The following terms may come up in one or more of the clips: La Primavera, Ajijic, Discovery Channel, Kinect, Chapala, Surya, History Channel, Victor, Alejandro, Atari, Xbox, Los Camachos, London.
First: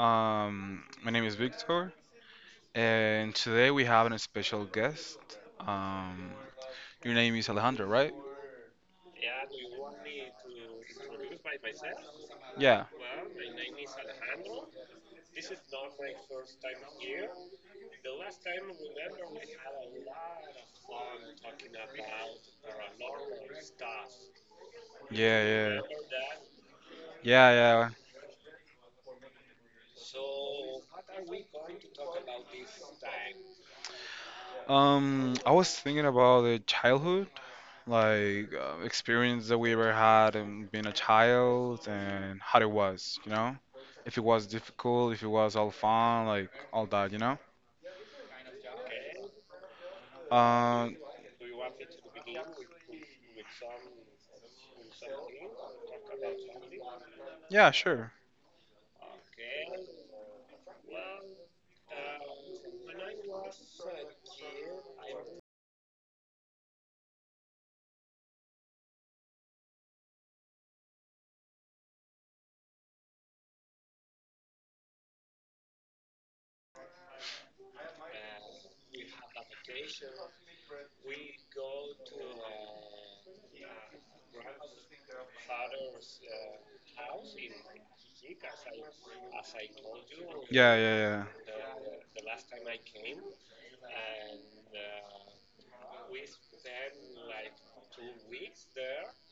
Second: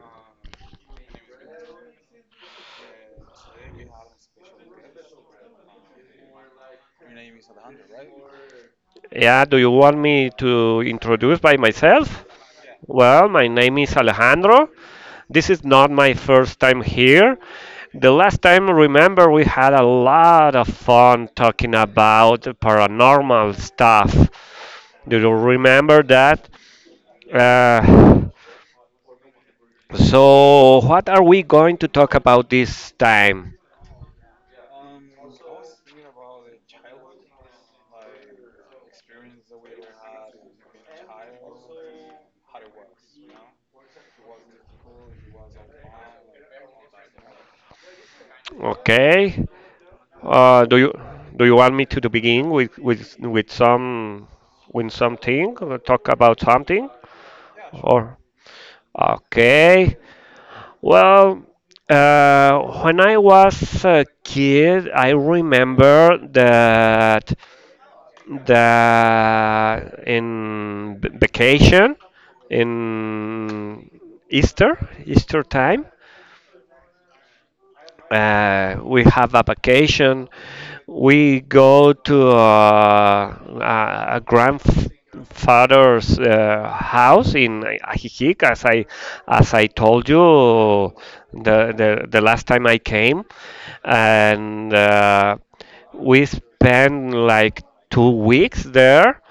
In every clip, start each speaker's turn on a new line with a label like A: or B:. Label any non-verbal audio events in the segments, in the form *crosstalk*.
A: My name is Victor, and today we have a special guest. Um, your name is Alejandro, right?
B: Yeah, do you want me to introduce by myself?
A: Yeah,
B: Well, my name is Alejandro. This is not my first time here. The last time, remember, we had a lot of fun talking about paranormal stuff. Do you
A: yeah, yeah,
B: remember that?
A: yeah, yeah.
B: Uh, so, what are we going to talk about this time?
A: I was thinking about the childhood, like experience that we ever had and being a child, and how it was, if it was difficult, if it was all fun, like all that.
B: Okay. Uh, do you
A: Um,
B: do you want me to begin with something? Or talk about something?
A: yeah, sure.
B: Or Okay. Well, when I was a kid, I remember that in vacation in Easter, Easter time, we have a vacation. We go to a grandfather's house in Ajijic, as I told
A: Yeah,
B: you
A: yeah, yeah.
B: the last time I came, and we spend like 2 weeks there.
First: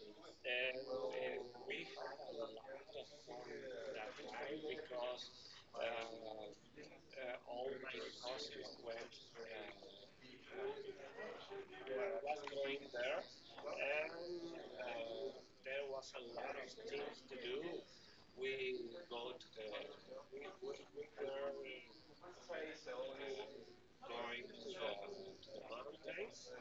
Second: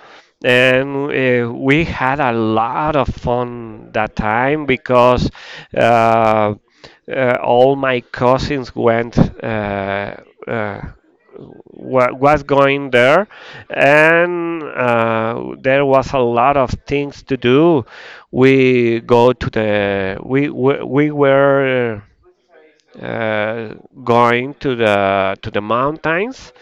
B: And we had a lot of fun that time because uh, all my cousins uh, uh, was going there, and there was a lot of things to do. We were uh, going to the mountains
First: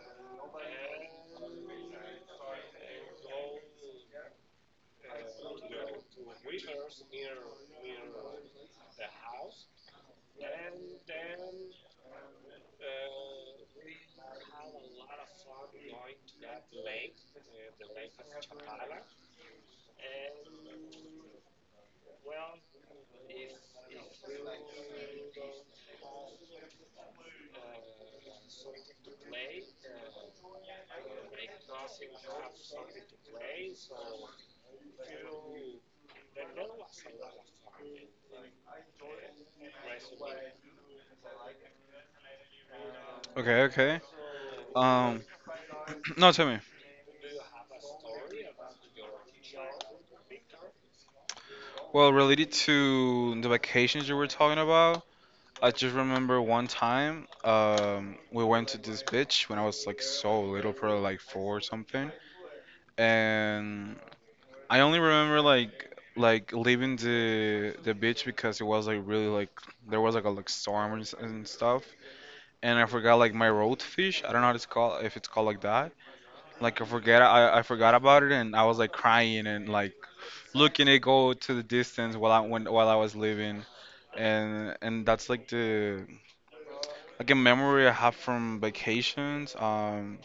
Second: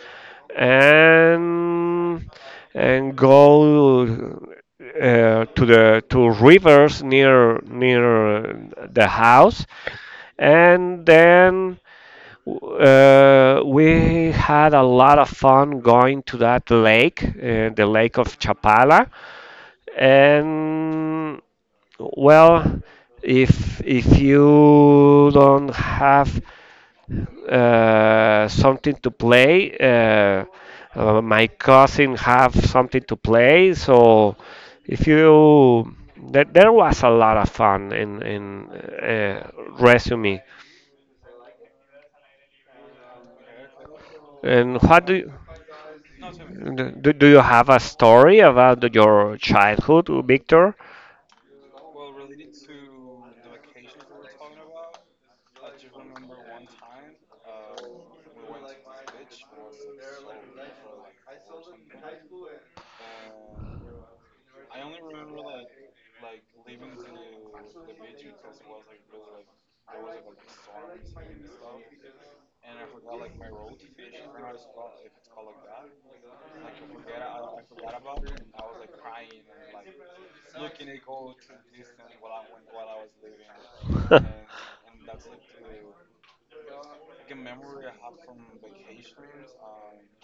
B: and and go to the to rivers near the house. And then we had a lot of fun going to that lake, the lake of Chapala. And well if you don't have something to play. My cousin have something to play. So if you there was a lot of fun in resume.
A: Okay, okay.
B: And what do
A: Um,
B: you,
A: *clears throat* no, tell me.
B: do, do you have a story about your childhood, Victor?
A: Well, related to the vacations you were talking about, I just remember one time, we went to this beach when I was like so little, probably like four or something, and I only remember like leaving the beach because it was like really like there was like a like storm and stuff, and I forgot like my road fish. I don't know how it's called if it's called like that. Like I forget I forgot about it and I was like crying and like looking it go to the distance while I was living,
B: *laughs*
A: and and that's like a memory I have from vacations. Um,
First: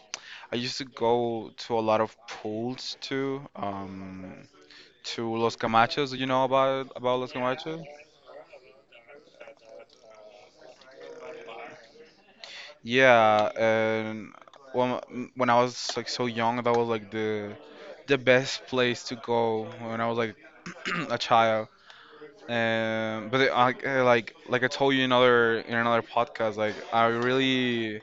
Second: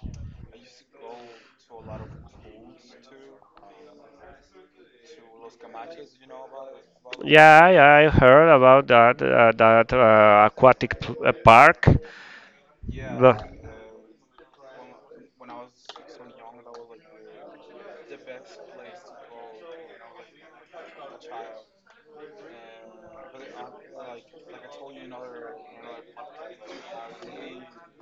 A: I used to go to a lot of pools too. To Los Camachos, you know about Los
B: Yeah,
A: Camachos?
B: yeah, I heard about that aquatic park.
A: Yeah, and when I was like so young, that was like the best place to go when I was like *clears throat* a child. But like I told you in another podcast, like I really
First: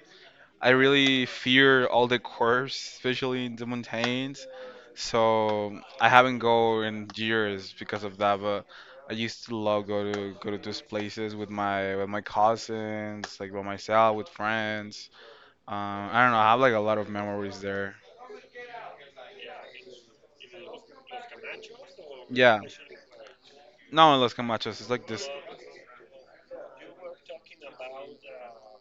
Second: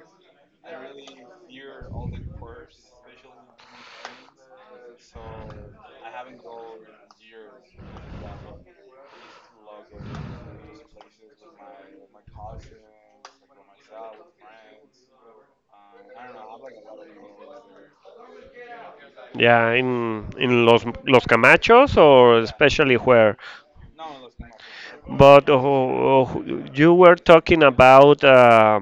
A: I really fear all the curves, especially in the mountains. So I haven't go in years because of that. But I used to love go to those places with my cousins, like by myself, with friends. I don't know. I have like a lot of memories there.
B: Yeah, in Los Camachos, or
A: Yeah.
B: especially where?
A: Not in Los Camachos. It's like this.
B: But you were talking about uh,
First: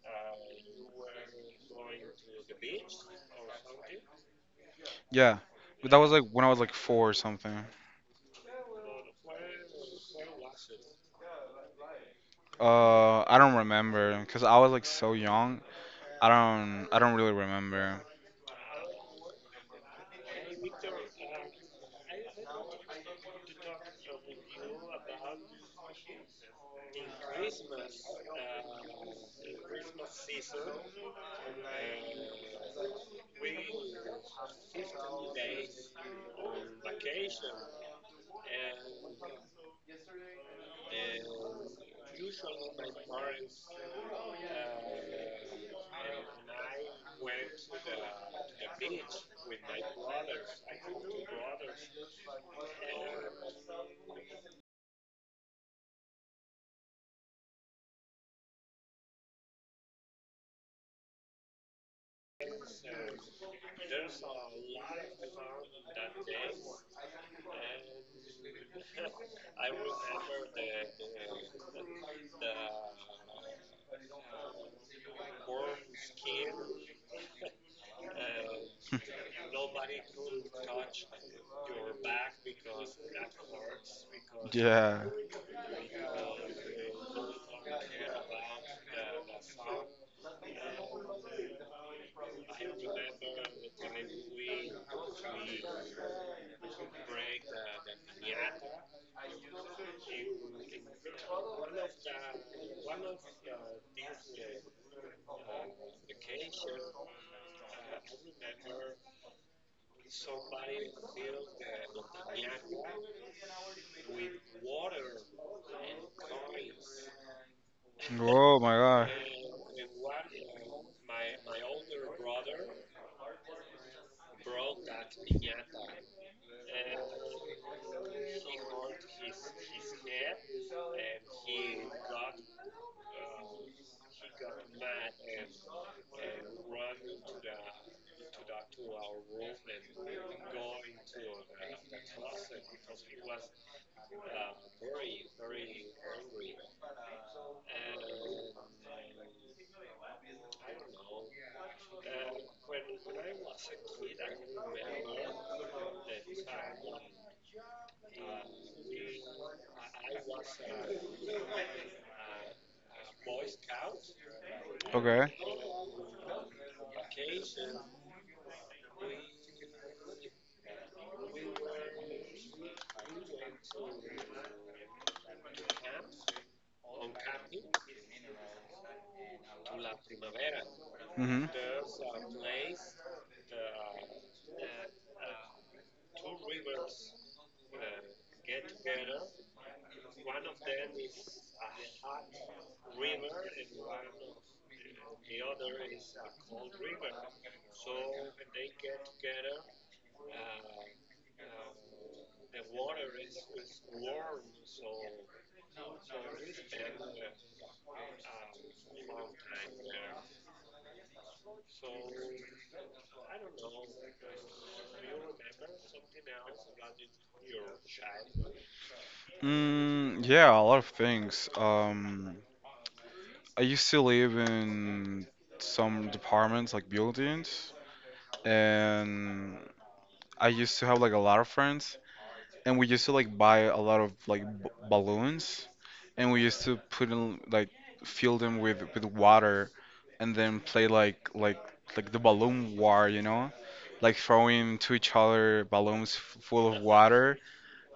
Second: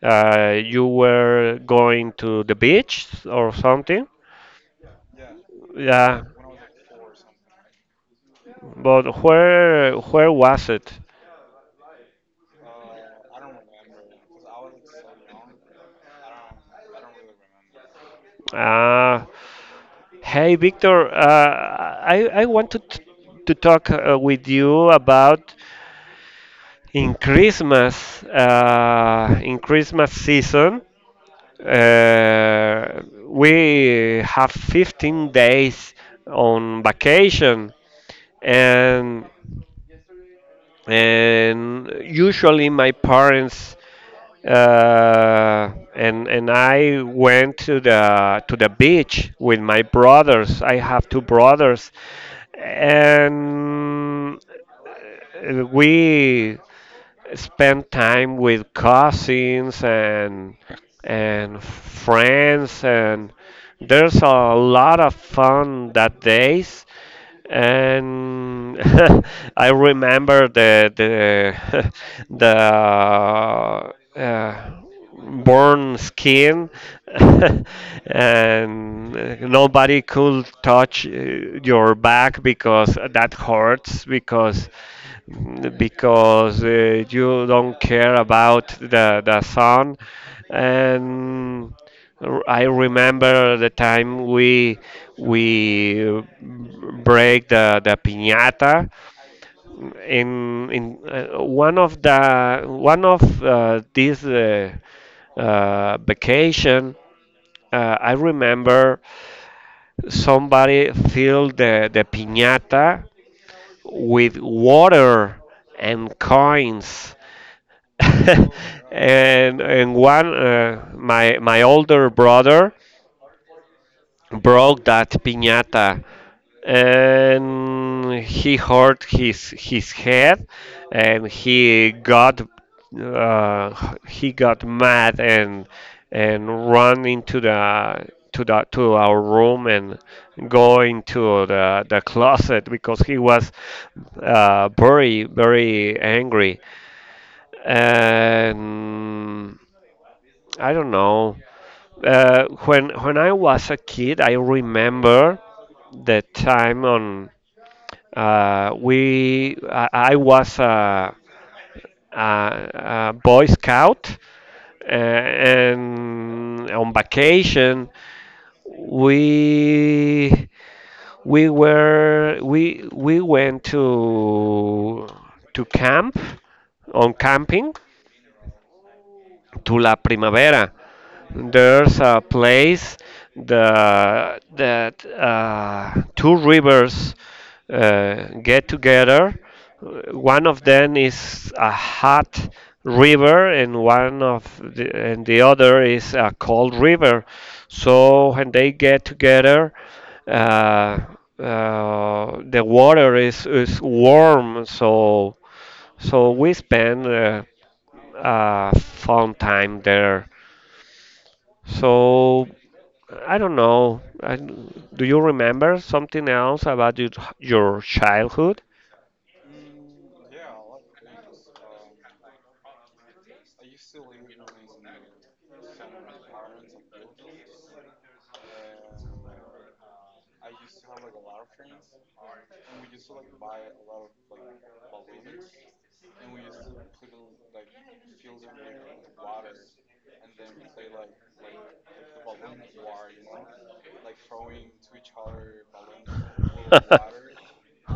B: uh, you were going to the beach or something.
A: Yeah, but that was
B: Yeah,
A: like when I was like four or something.
B: but where was it?
A: I don't remember because I was like so young. I don't. I don't really remember.
B: Ah, Hey Victor, I wanted to talk with you about in Christmas season. We have 15 days on vacation, and usually my parents and I went to the beach with my brothers. I have two brothers, and we spend time with cousins and friends, and there's a lot of fun that days. And *laughs* I remember the *laughs* the uh, burn skin. *laughs* And
A: *laughs*
B: nobody could touch your back because that hurts
A: Yeah.
B: because you don't care about the sun. And I remember the time we break the piñata in one of these vacation. I remember somebody filled the piñata with water and coins, *laughs*
A: Oh my God.
B: and one my older brother broke that piñata, and he hurt his head, and he got mad, and run into the to our room, and go into the closet because he was very very angry. And I don't know. When I was a kid, I remember the time on we I was a Boy Scout,
A: Okay.
B: and on vacation we we were we went to camp on camping to La Primavera.
A: Mhm.
B: There's a place that two rivers get together. One of them is a hot river, and the other is a cold river. So when they get together, uh, the water is warm. So we spend a fun time there. So I don't know. Do you remember something else about your childhood?
A: Mm, yeah, a lot of things. I used to live in some departments, like buildings, and I used to have like a lot of friends, and we used to like buy a lot of like b balloons, and we used to put in like fill them with water, and then play like the balloon war, like throwing to each other balloons f full of water,
B: *laughs*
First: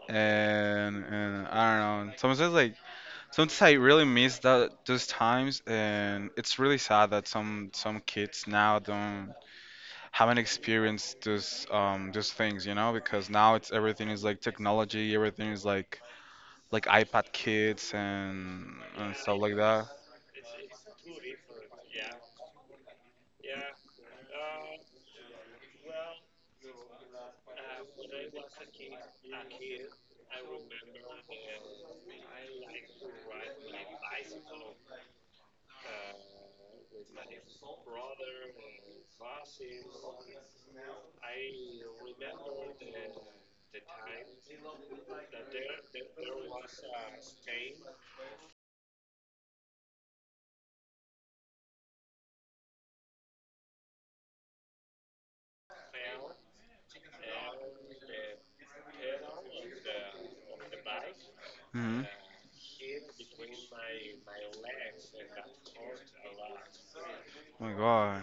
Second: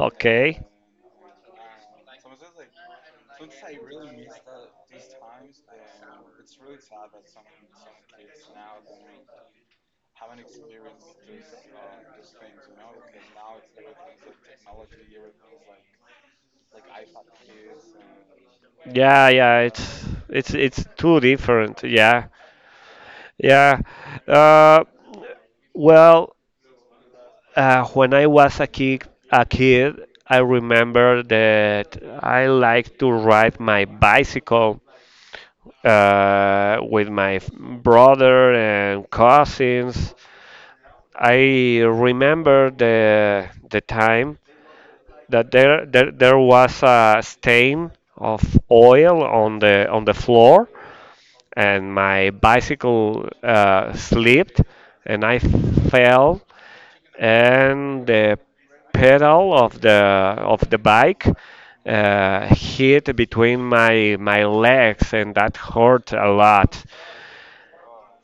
B: Okay.
A: and I don't know. Sometimes I really miss that those times, and it's really sad that some kids now don't haven't experienced those things, you know, because now it's everything is like technology, everything is like iPad kids and
B: Yeah,
A: stuff like
B: yeah,
A: that.
B: it's too different. Yeah, yeah. Uh, well, when I was a kid, I remember that I liked to ride my bicycle with my brother and cousins. I remember the time that there was a stain of oil on the floor, and my bicycle slipped, and I fell, and the pedal of the bike
A: Hmm.
B: hit between my legs, and that hurt a lot.
A: Oh my God.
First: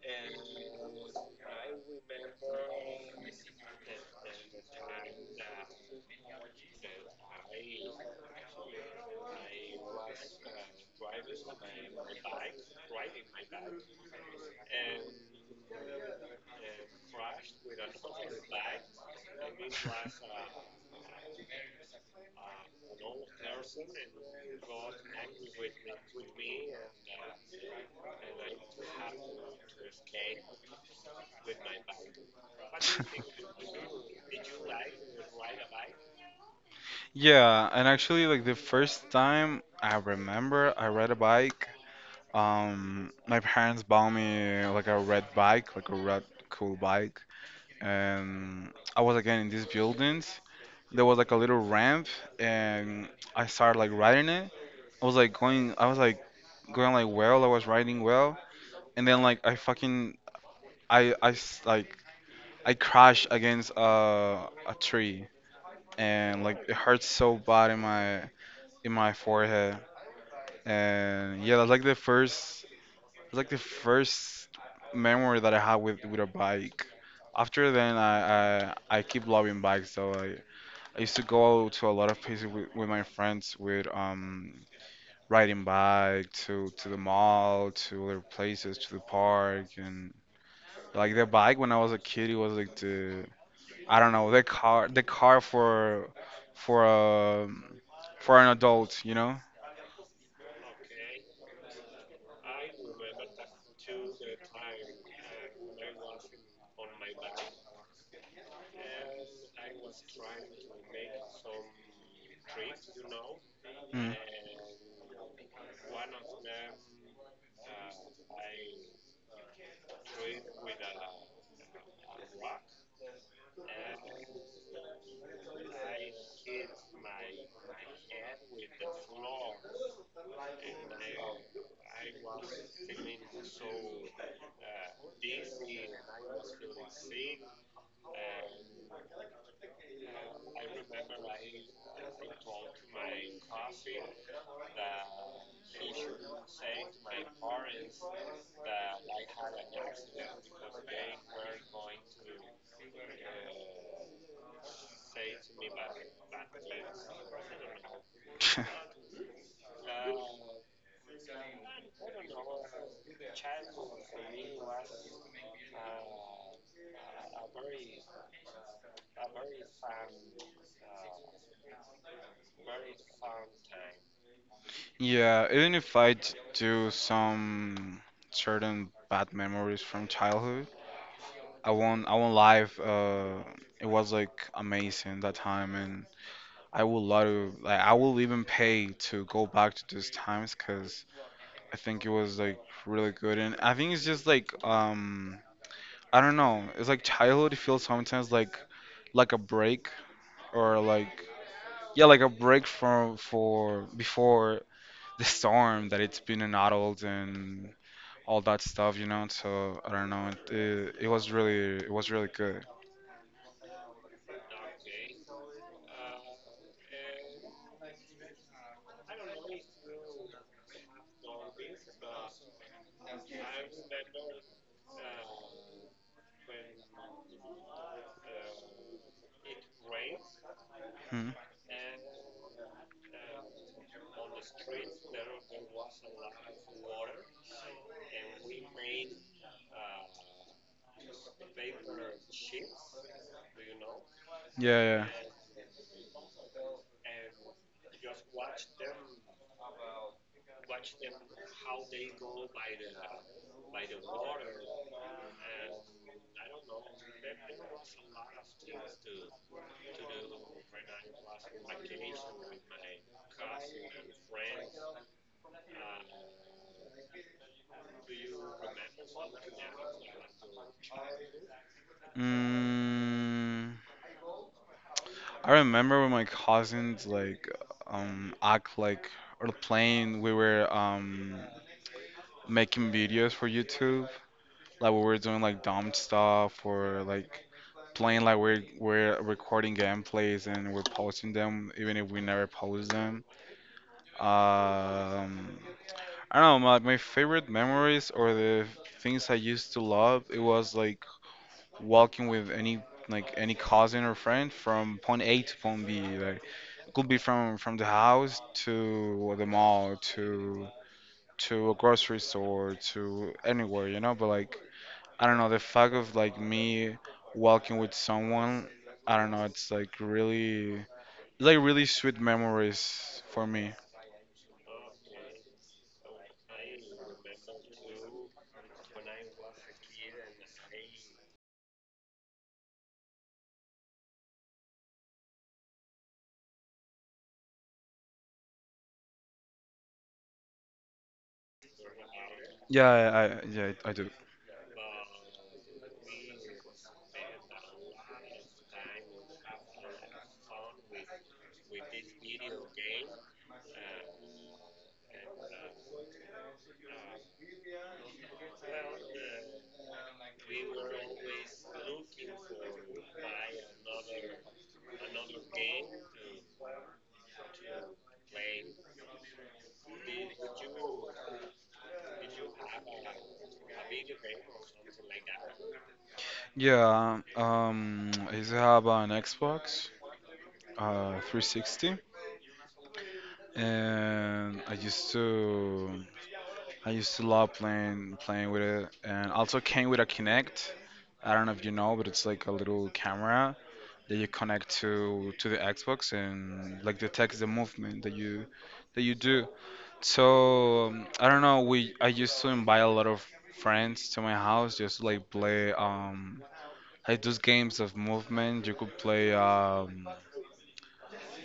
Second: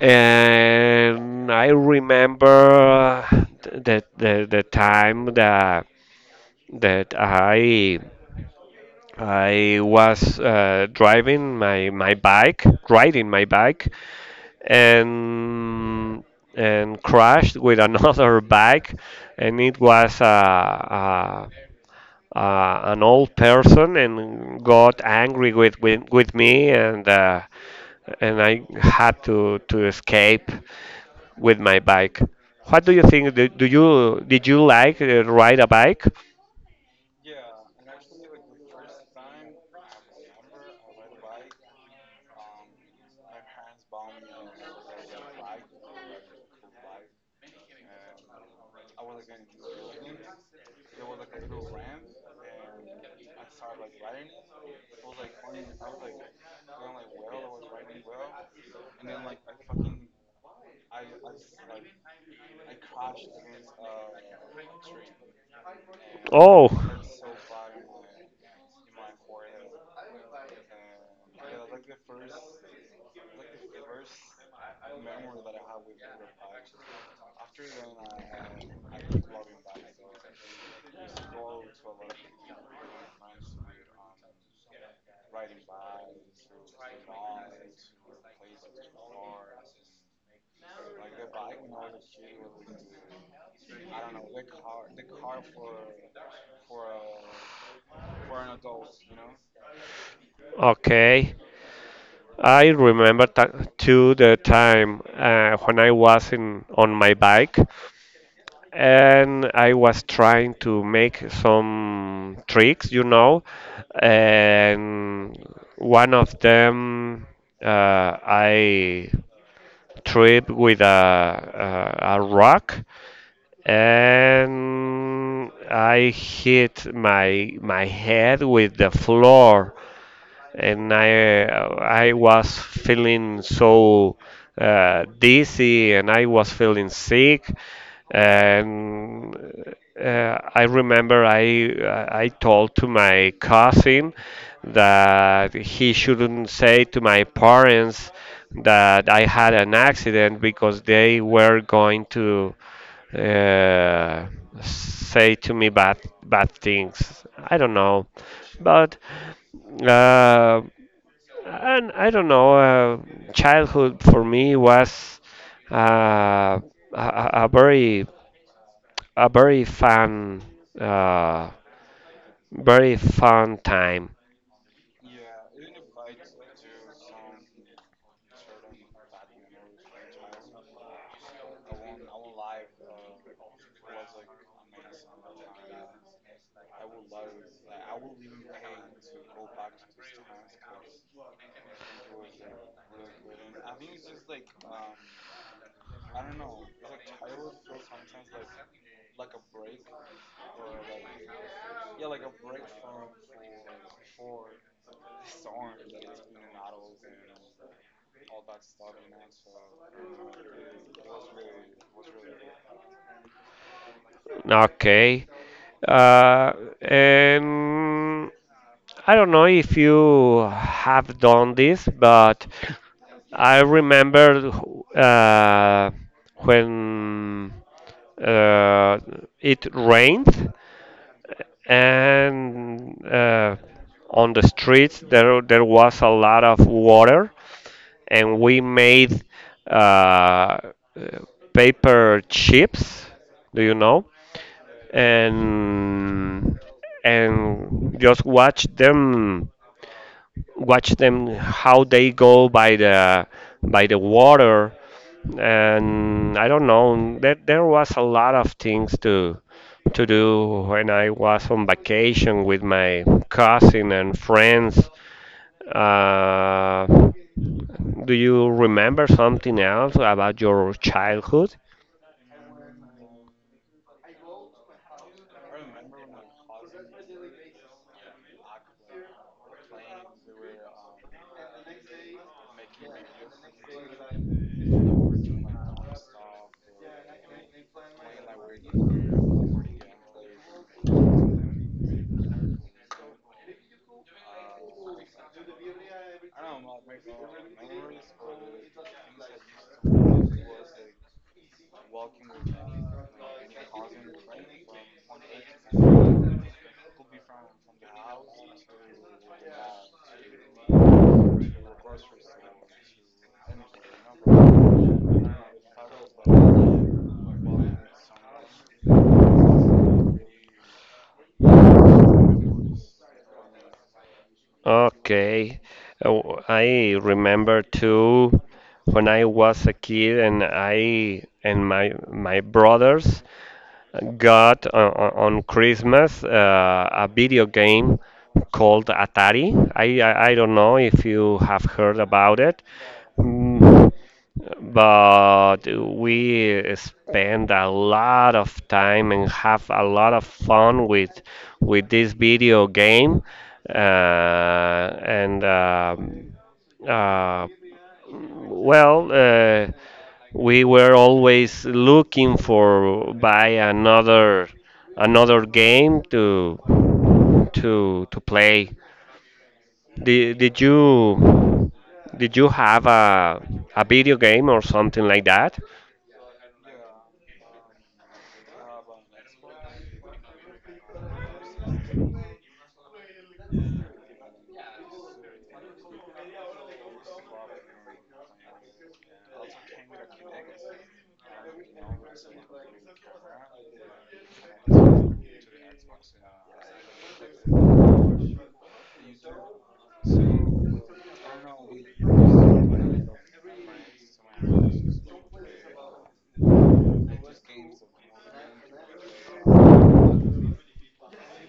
B: And I remember the time that I was driving my my bike, riding my bike, and and crashed with another *laughs* bike, and it was an old person and got angry with me, and I had to escape with my bike. What do you think? Do, do you Did you like ride a bike?
A: *laughs* Yeah, and actually, like the first time I remember I rode a bike, my parents bought me like a red bike, like a red cool bike, and I was again in these buildings. There was like a little ramp, and I started like riding it. I was like going like well, I was riding well, and then like I fucking I s- like I crashed against a tree, and like it hurt so bad in my forehead. And yeah, that's like the first memory that I have with a bike. After then, I keep loving bikes. So I used to go to a lot of places with my friends with riding bike to the mall, to other places, to the park, and like the bike when I was a kid, it was like the I don't
B: Oh.
A: know the car for um for an adult.
B: Okay, I remember ta- to the time when I was in on my bike and I was trying to make some tricks, you know,
A: Mm.
B: and one of them, I tripped with a rock, and I hit my head with the floor, and I was feeling so dizzy, and I was feeling sick. And I remember I told to my cousin that he shouldn't say to my parents that I had an accident because they were going to uh, say to me bad bad things. I don't know, but
A: *laughs*
B: uh, and I don't know, childhood for me was uh, a, a very, a uh, very fun time.
A: Yeah, even if do some certain bad memories from childhood, I won't lie. It was like amazing that time, and I would love to like I will even pay to go back to those times because I think it was like really good, and I think it's just like I don't know. It's like childhood. It feels sometimes like a break or like yeah like a break from for before the storm that it's been an adult and all that stuff. So I don't know. It was really good.
B: Okay. Uh, and I don't know if you have done this, but I remember uh, when uh, it rained,
A: Hmm.
B: and on the streets there was a lot of water, and we made uh, uh, paper chips. Do you know?
A: Yeah, yeah.
B: And and just watch them how they go by the water. And I don't know, there was a lot of things to do when I was on vacation with my cousin and friends. uh, do you remember something else about your childhood?
A: Mm, I remember when my cousins like act like or playing we were making videos for YouTube. Like we were doing like dumb stuff or like playing like we're recording gameplays and we're posting them even if we never post them. Um I don't know, my favorite memories or the things I used to love, it was like walking with any cousin or friend from point A to point B. Like could be from the house to the mall to a grocery store to anywhere, but like I don't know, the fact of like me walking with someone, I don't know, it's like really sweet memories for me.
B: Okay. Oh, I remember too when I was a kid, and I and my brothers got, on Christmas, a video game called Atari. I don't know if you have heard about it.
A: Yeah, I yeah,
B: Mm,
A: I do.
B: but we spend a lot of time and have a lot of fun with this video game. And uh, well We were always looking for buy another game to play. Did you have a video game or something like that?
A: Yeah, I used to have an Xbox 360, and I used to love playing with it, and also came with a Kinect. I don't know if you know, but it's like a little camera that you connect to the Xbox and like detects the movement that you do. So I don't know. We I used to invite a lot of friends to my house just to, like play. Like those games of movement. You could play um,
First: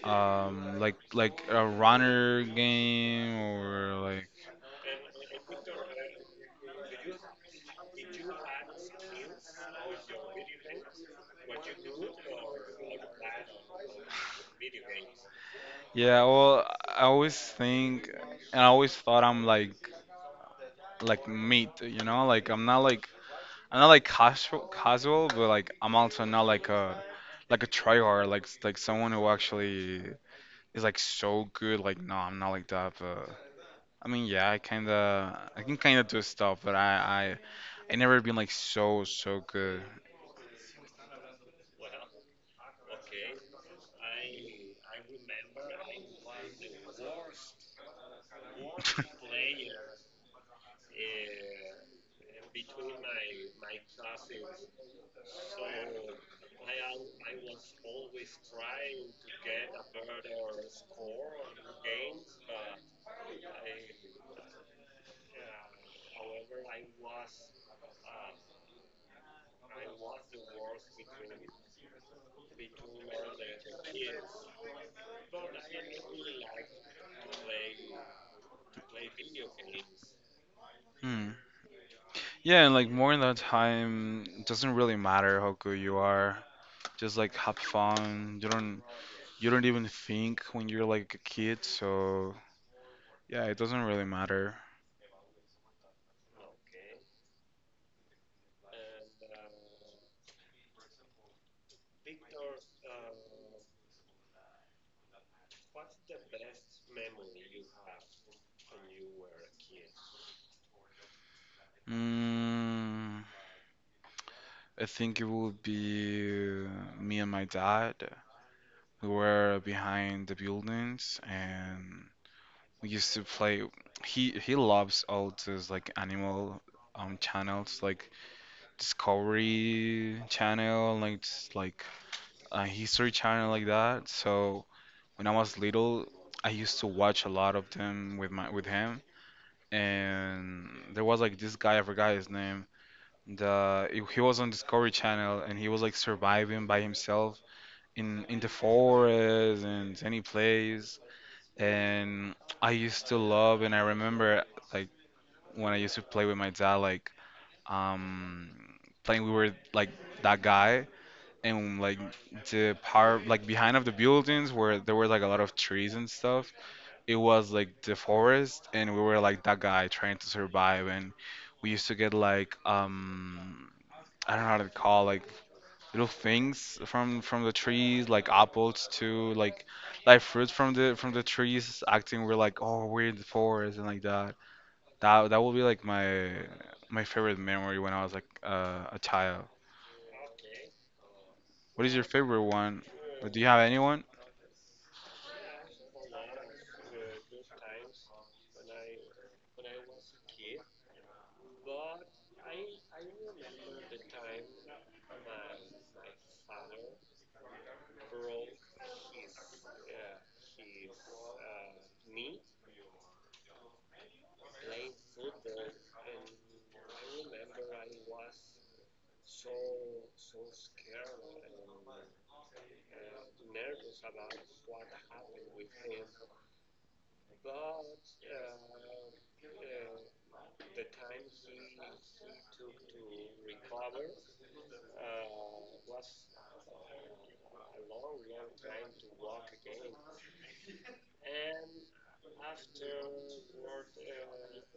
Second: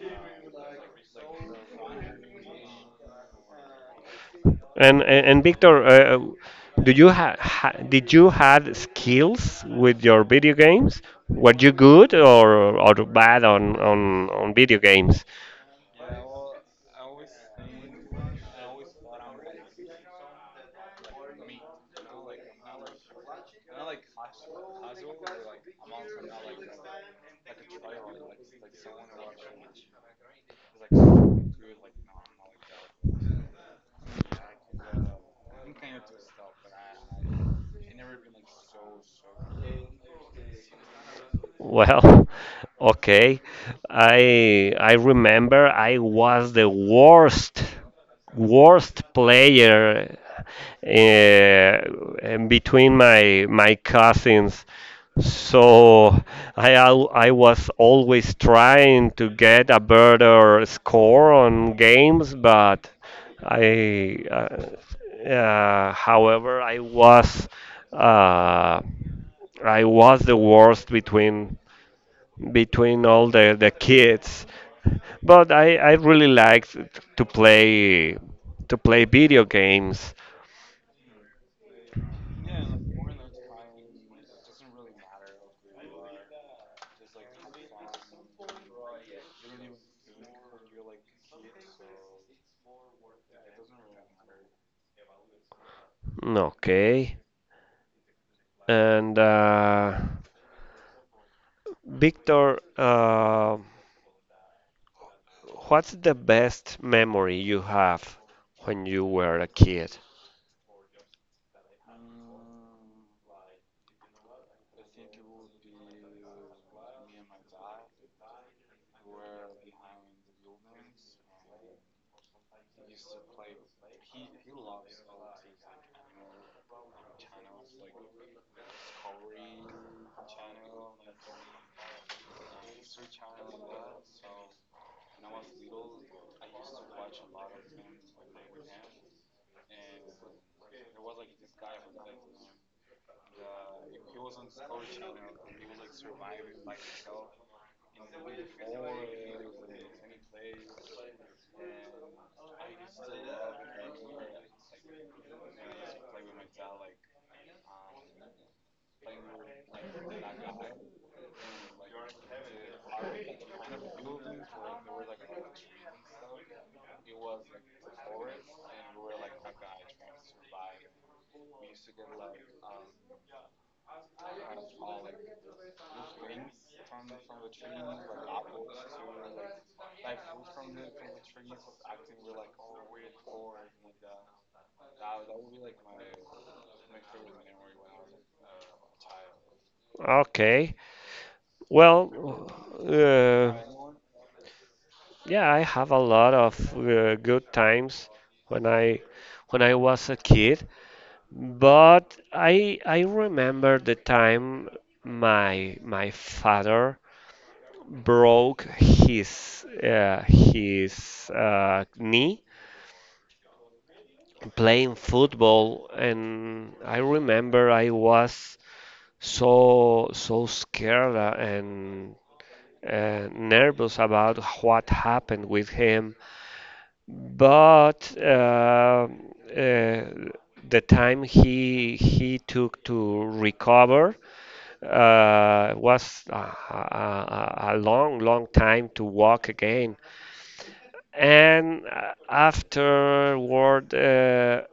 A: um, like a runner game or like
B: And Victor, do you ha, ha, did you had skills with your video games? Were you good or bad on video games?
A: yeah. Well, I always thought I'm like meat. You know, like I'm not like casual casual, but like I'm also not like a tryhard, like someone who actually is like so good. Like no, I'm not like that. But I mean, yeah, I can kind of do stuff, but I never been like so good.
B: Well, *laughs* okay. I remember I was the worst player uh, in between my cousins. So I was always trying to get a better score on games, but I however uh, I was the worst between all the kids. But I really liked to play to play video games.
A: Hmm. Yeah, and like more in that time, it doesn't really matter how good you are. Just like have fun. You don't even think when you're like a kid, so yeah, it doesn't really matter.
B: Okay. And Victor, what's the best memory you have when you were a kid?
A: Mm, I think it would be me and my dad who were behind the buildings and we used to play. He loves all those like animal channels like Discovery Channel, like a History Channel, like that. So when I was little, I used to watch a lot of them with my with him. And there was like this guy, I forgot his name. The he was on Discovery Channel and he was like surviving by himself in the forest and any place. And I used to love, and I remember like when I used to play with my dad, like um playing we were like that guy, and like the part like behind of the buildings where there were like a lot of trees and stuff, it was like the forest, and we were like that guy trying to survive, and we used to get like I don't know how to call, like little things from the trees, like apples too, like fruits from the trees, acting we're like, oh, we're in the forest, and like that will be like my favorite memory when I was like a child.
B: Okay.
A: What is your
B: Well,
A: favorite one? Or do you
B: uh,
A: have anyone?
B: yeah, I have a lot of good times when I when I was a kid. But I remember the time my father broke his knee playing football, and I remember I was so so scared and nervous about what happened with him. But uh, the time he took to recover was a long, long time to walk again. And afterward, uh,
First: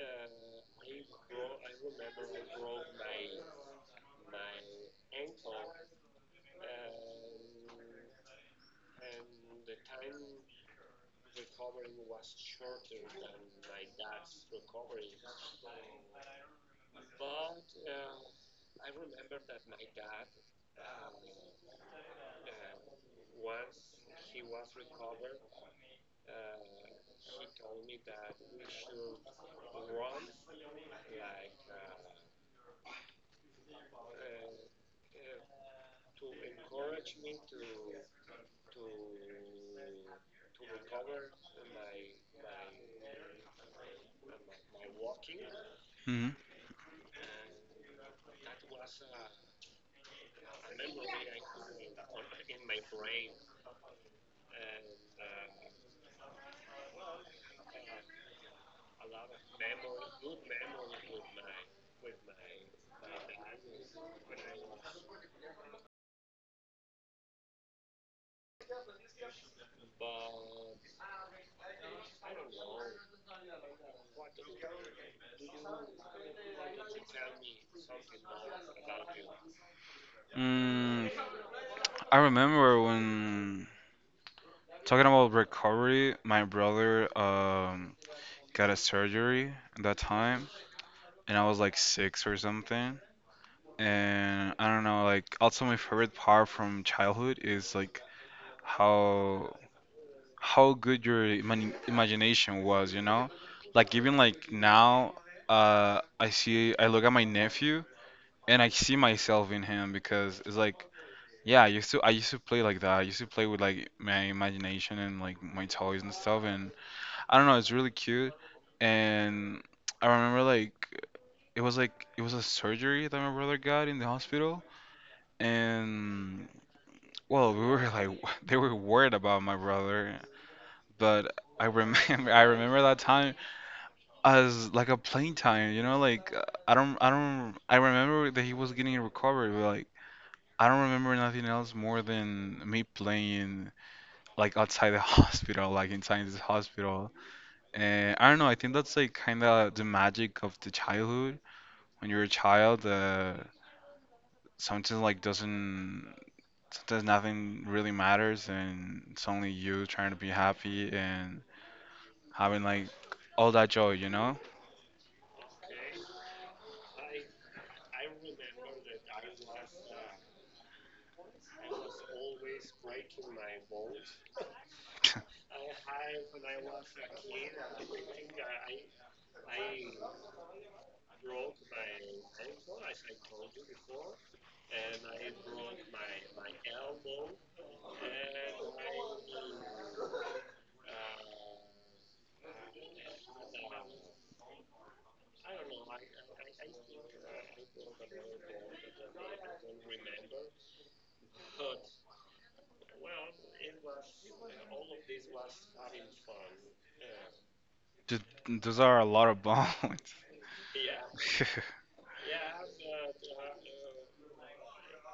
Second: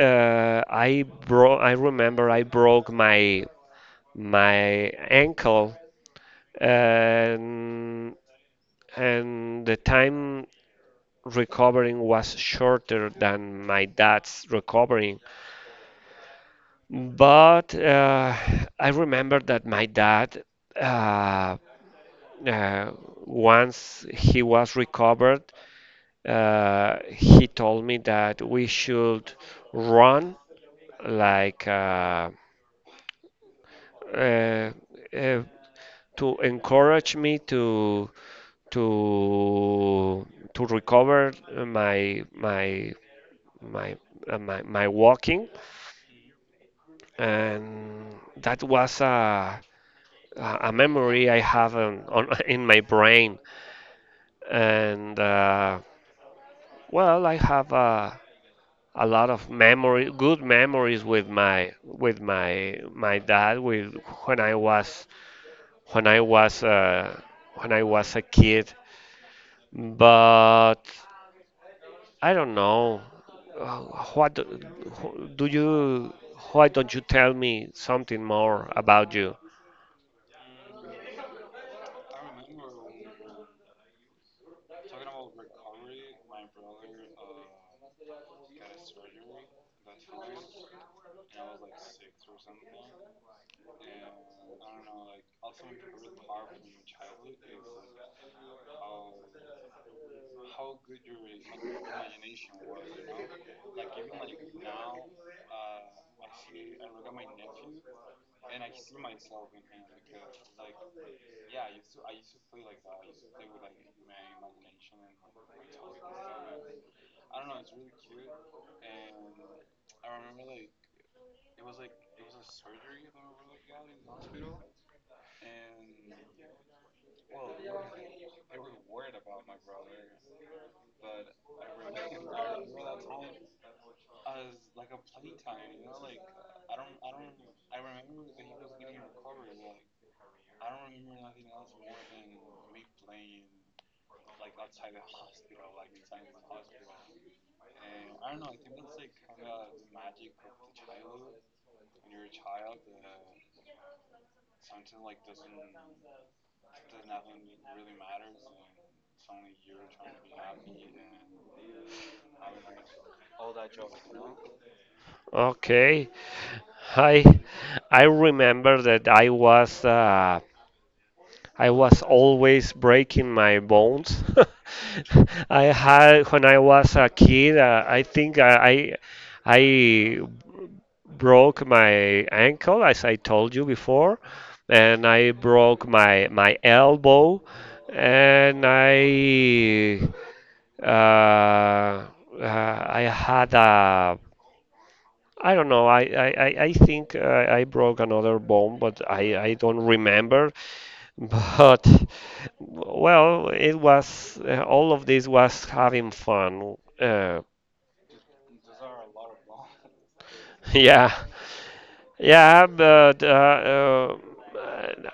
B: uh, I broke. I remember I broke my ankle, and and the time recovering was shorter than my dad's recovering. But I remember that my dad. Uh, uh, Once he was recovered, he told me that we should run, like, uh, uh, to encourage me to to recover my my my my walking.
A: Mm-hmm.
B: And that was a memory I have on *laughs* in my brain. And well, I have a lot of good memories with my with my dad with when I was when I was uh, when I was a kid. But I don't know. Uh, What do you? Why don't you tell me something more about you?
A: Mm, I remember when talking about recovery, my brother got a surgery at that time, and I was like six or something. And I don't know, like also my favorite part from childhood is like how how good your imagination was, you know? Like even like now, I look at my nephew and I see myself in him because it's like, yeah, I used to play like that. I used to play with like my imagination and like my toys and stuff, and I don't know, it's really cute. And I remember like it was a surgery that my brother got in the hospital, and well, we were like *laughs* they were worried about my brother, but I remember *laughs* I remember that time, as like a plain time, I don't I remember that he was getting recovered, but like I don't remember nothing else more than me playing like outside the *laughs* hospital, like inside this hospital. And I don't know, I think that's like kind of the magic of the childhood. When you're a child, something like doesn't, sometimes nothing really matters, and it's only you trying to be happy and having like all that joy.
B: Okay. I I remember that I was always breaking my bones.
A: *laughs*
B: *laughs* I had when I was a kid. I think I broke my ankle, as I told you before, and I broke my elbow, and uh, uh, I had a. I don't know. I think I broke another bone, but I don't remember. But *laughs* well, it was all of this was having fun.
A: Th- Those are a lot of bones.
B: *laughs* Yeah,
A: *laughs*
B: yeah, but uh,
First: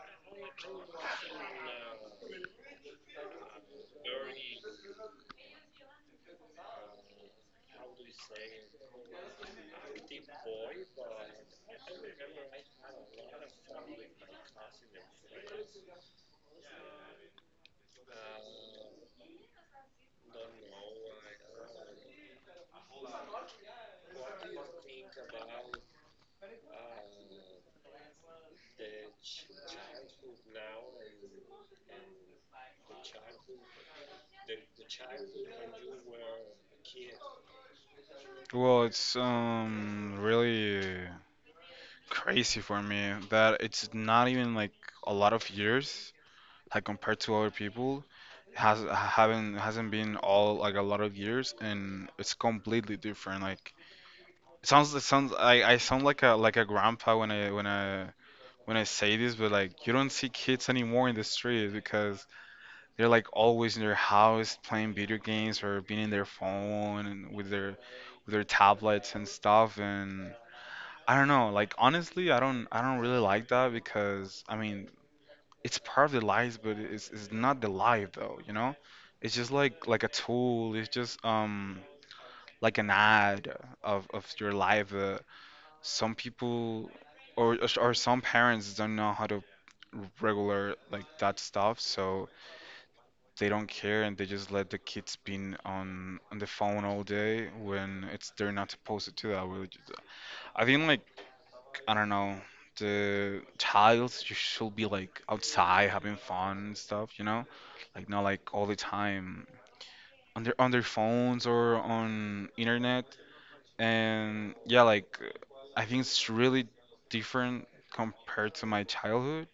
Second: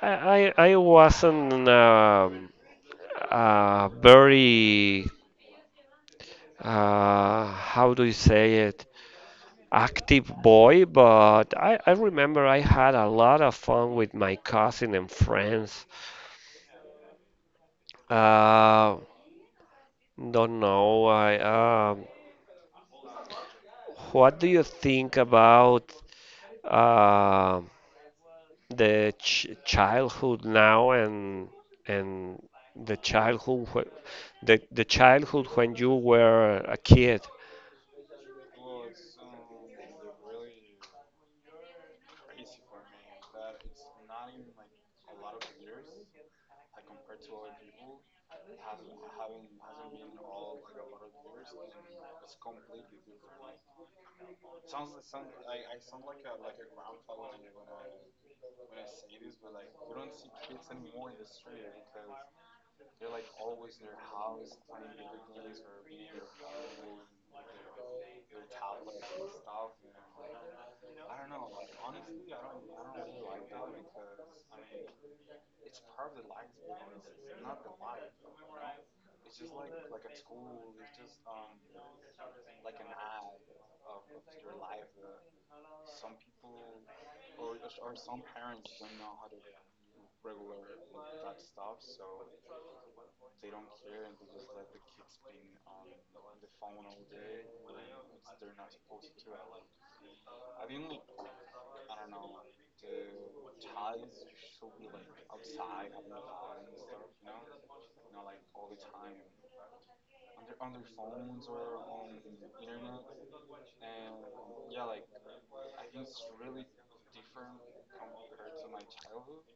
B: I wasn't very, how do you say it, active boy, but I remember I had a lot of fun with my cousin and friends. Uh, don't know. I What do you think about uh, the ch childhood now, and and the childhood, when you were a kid?
A: Well, it's really crazy for me that it's not even like a lot of years like compared to other people. Hasn't been all like a lot of years and it's completely different. Like it sounds I sound like a grandpa when I say this, but like you don't see kids anymore in the street because they're like always in their house playing video games or being in their phone and with their tablets and stuff. And I don't know, like honestly I don't really like that, because I mean, it's part of the lives, but it's not the life though. It's just like a tool. It's just like an ad of your life. Some people or some parents don't know how to regular like that stuff, so they don't care and they just let the kids been on the phone all day when it's they're not supposed to do that. Really, just- I think like I don't know, the child you should be like outside having fun and stuff. Like not like all the time on their phones or on internet. And yeah, like I think it's really different compared to my childhood.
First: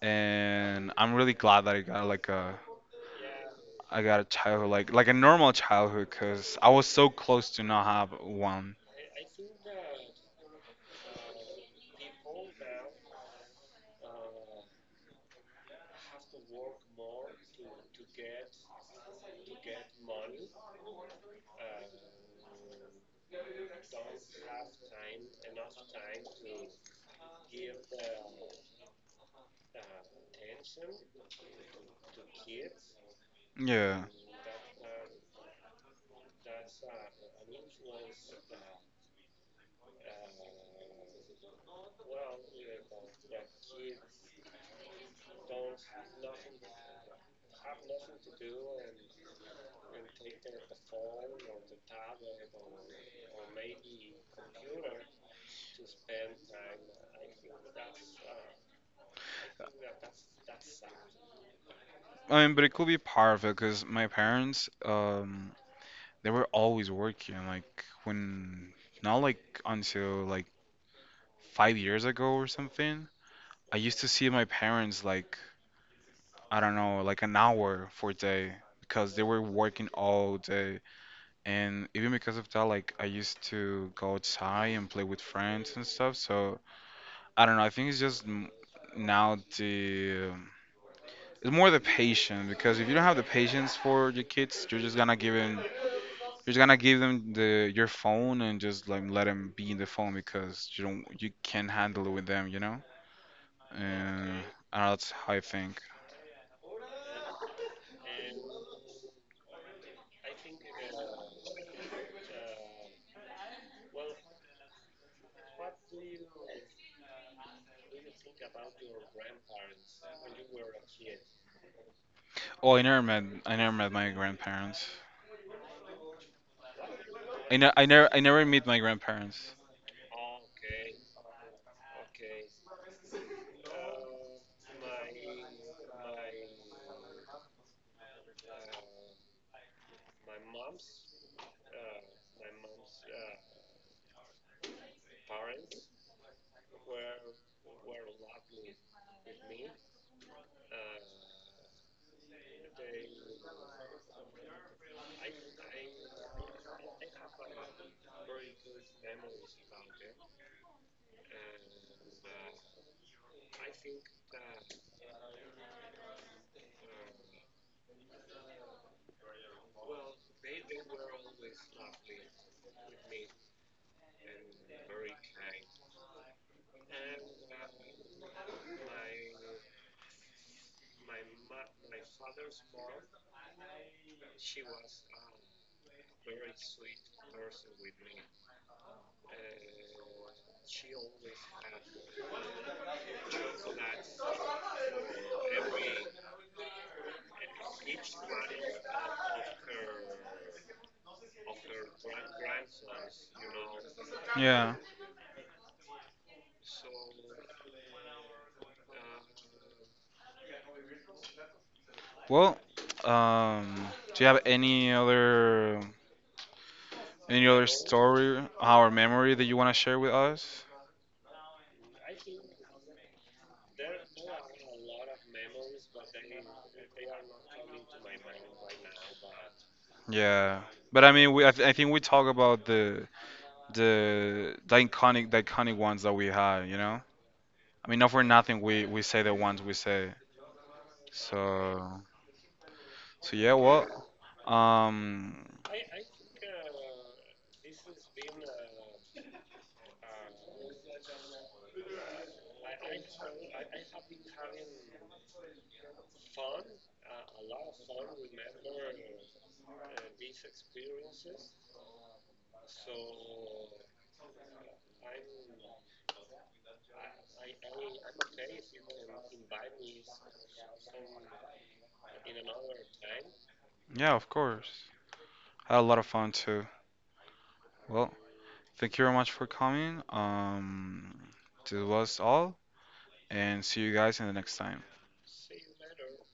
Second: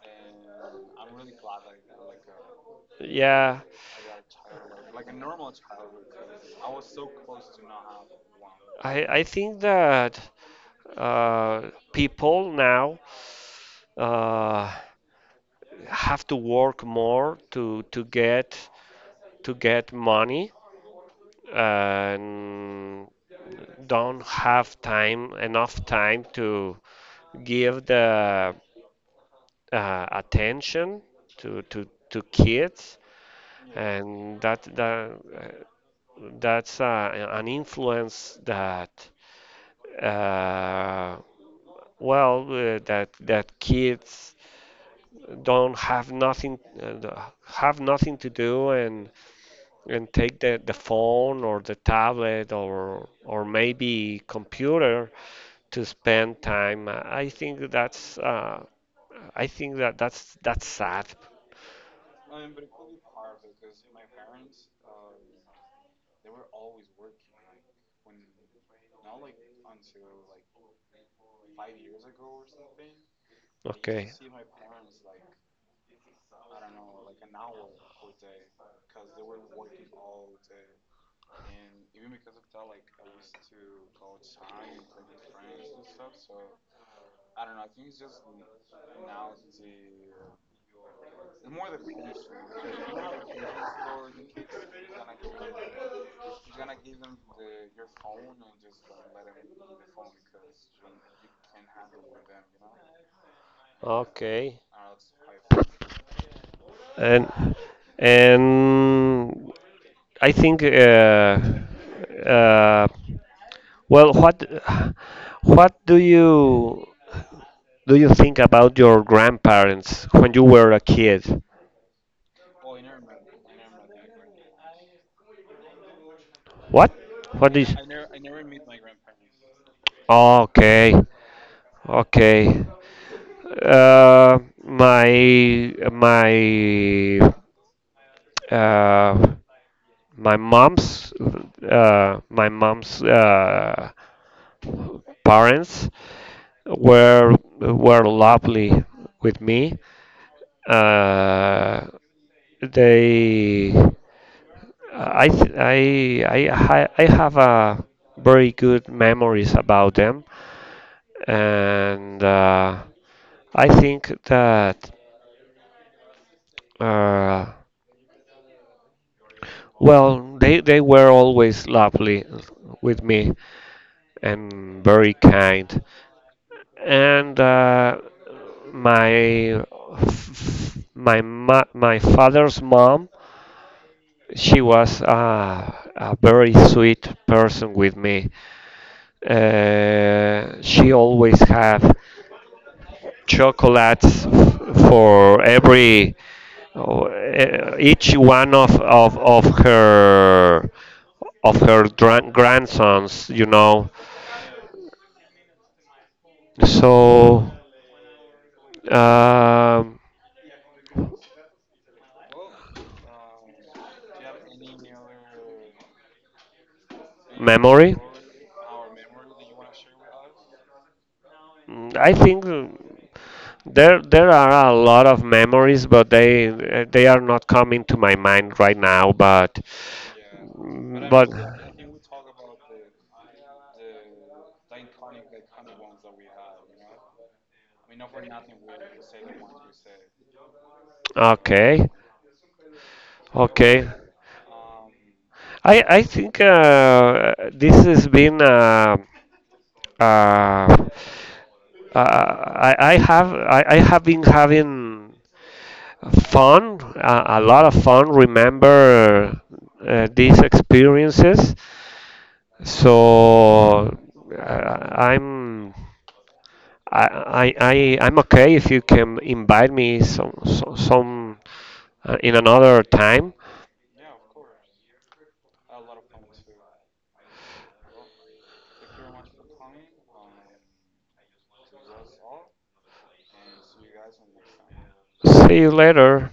A: And I'm really glad that I got like a
B: Yeah,
A: I got a childhood like a normal childhood because I was so close to not have one.
B: I think that people now uh, have to work more to get money, and don't have time enough time to give the attention to kids,
A: Yeah.
B: and that's an influence uh, that kids don't have nothing to do, and take the phone or the tablet or maybe computer to spend time. I think that that's sad.
A: I mean, but it could be part of it because my parents, they were always working, like when not like until like 5 years ago or something. I used to
B: Okay.
A: see my parents like I don't know, like an hour for a day because they were working all day. And even because of that, like I used to go outside and play with friends and stuff. So I don't know. I think it's just m- now the it's more the patience, because if you don't have the patience for your kids, you're just gonna give in. You're just gonna give them the your phone and just like let them be in the phone because you can't handle it with them. And
B: Okay.
A: I don't know, that's how I think.
B: And And I think uh, well, what do you think about your grandparents when you were a kid?
A: Oh, I never met my grandparents.
B: What? What is?
A: I never meet my grandparents.
B: Okay. Okay. Uh, my my uh, my mom's my mom's parents were lovely with me. Uh, they I, th- I ha- I have a very good memories about them, and I think that uh, well, they were always lovely with me and very kind. And my my father's mom, she was a very sweet person with me. She always have chocolates for each one of her grandsons, you know.
A: Yeah.
B: So um
A: Well, um, do you have any other
B: memory
A: story or memory that you want to share with us?
B: Mm, I think there are a lot of memories, but they are not coming to my mind right now. But
A: Yeah. But
B: mm,
A: I
B: but
A: mean, we I, th I think we talk about the the iconic ones that we had, you know? I mean, not for nothing, we say the ones we say. So
B: okay,
A: so yeah, well,
B: okay.
A: um,
B: I think this has been. Uh, I have been having fun, a lot of fun. Remember these experiences. So I'm I, I- I'm okay if you can invite me some in another time.
A: yeah, of course. I had a lot of fun too. Well, thank you very much for coming. This was all, and see you guys in the next time.
B: See you later.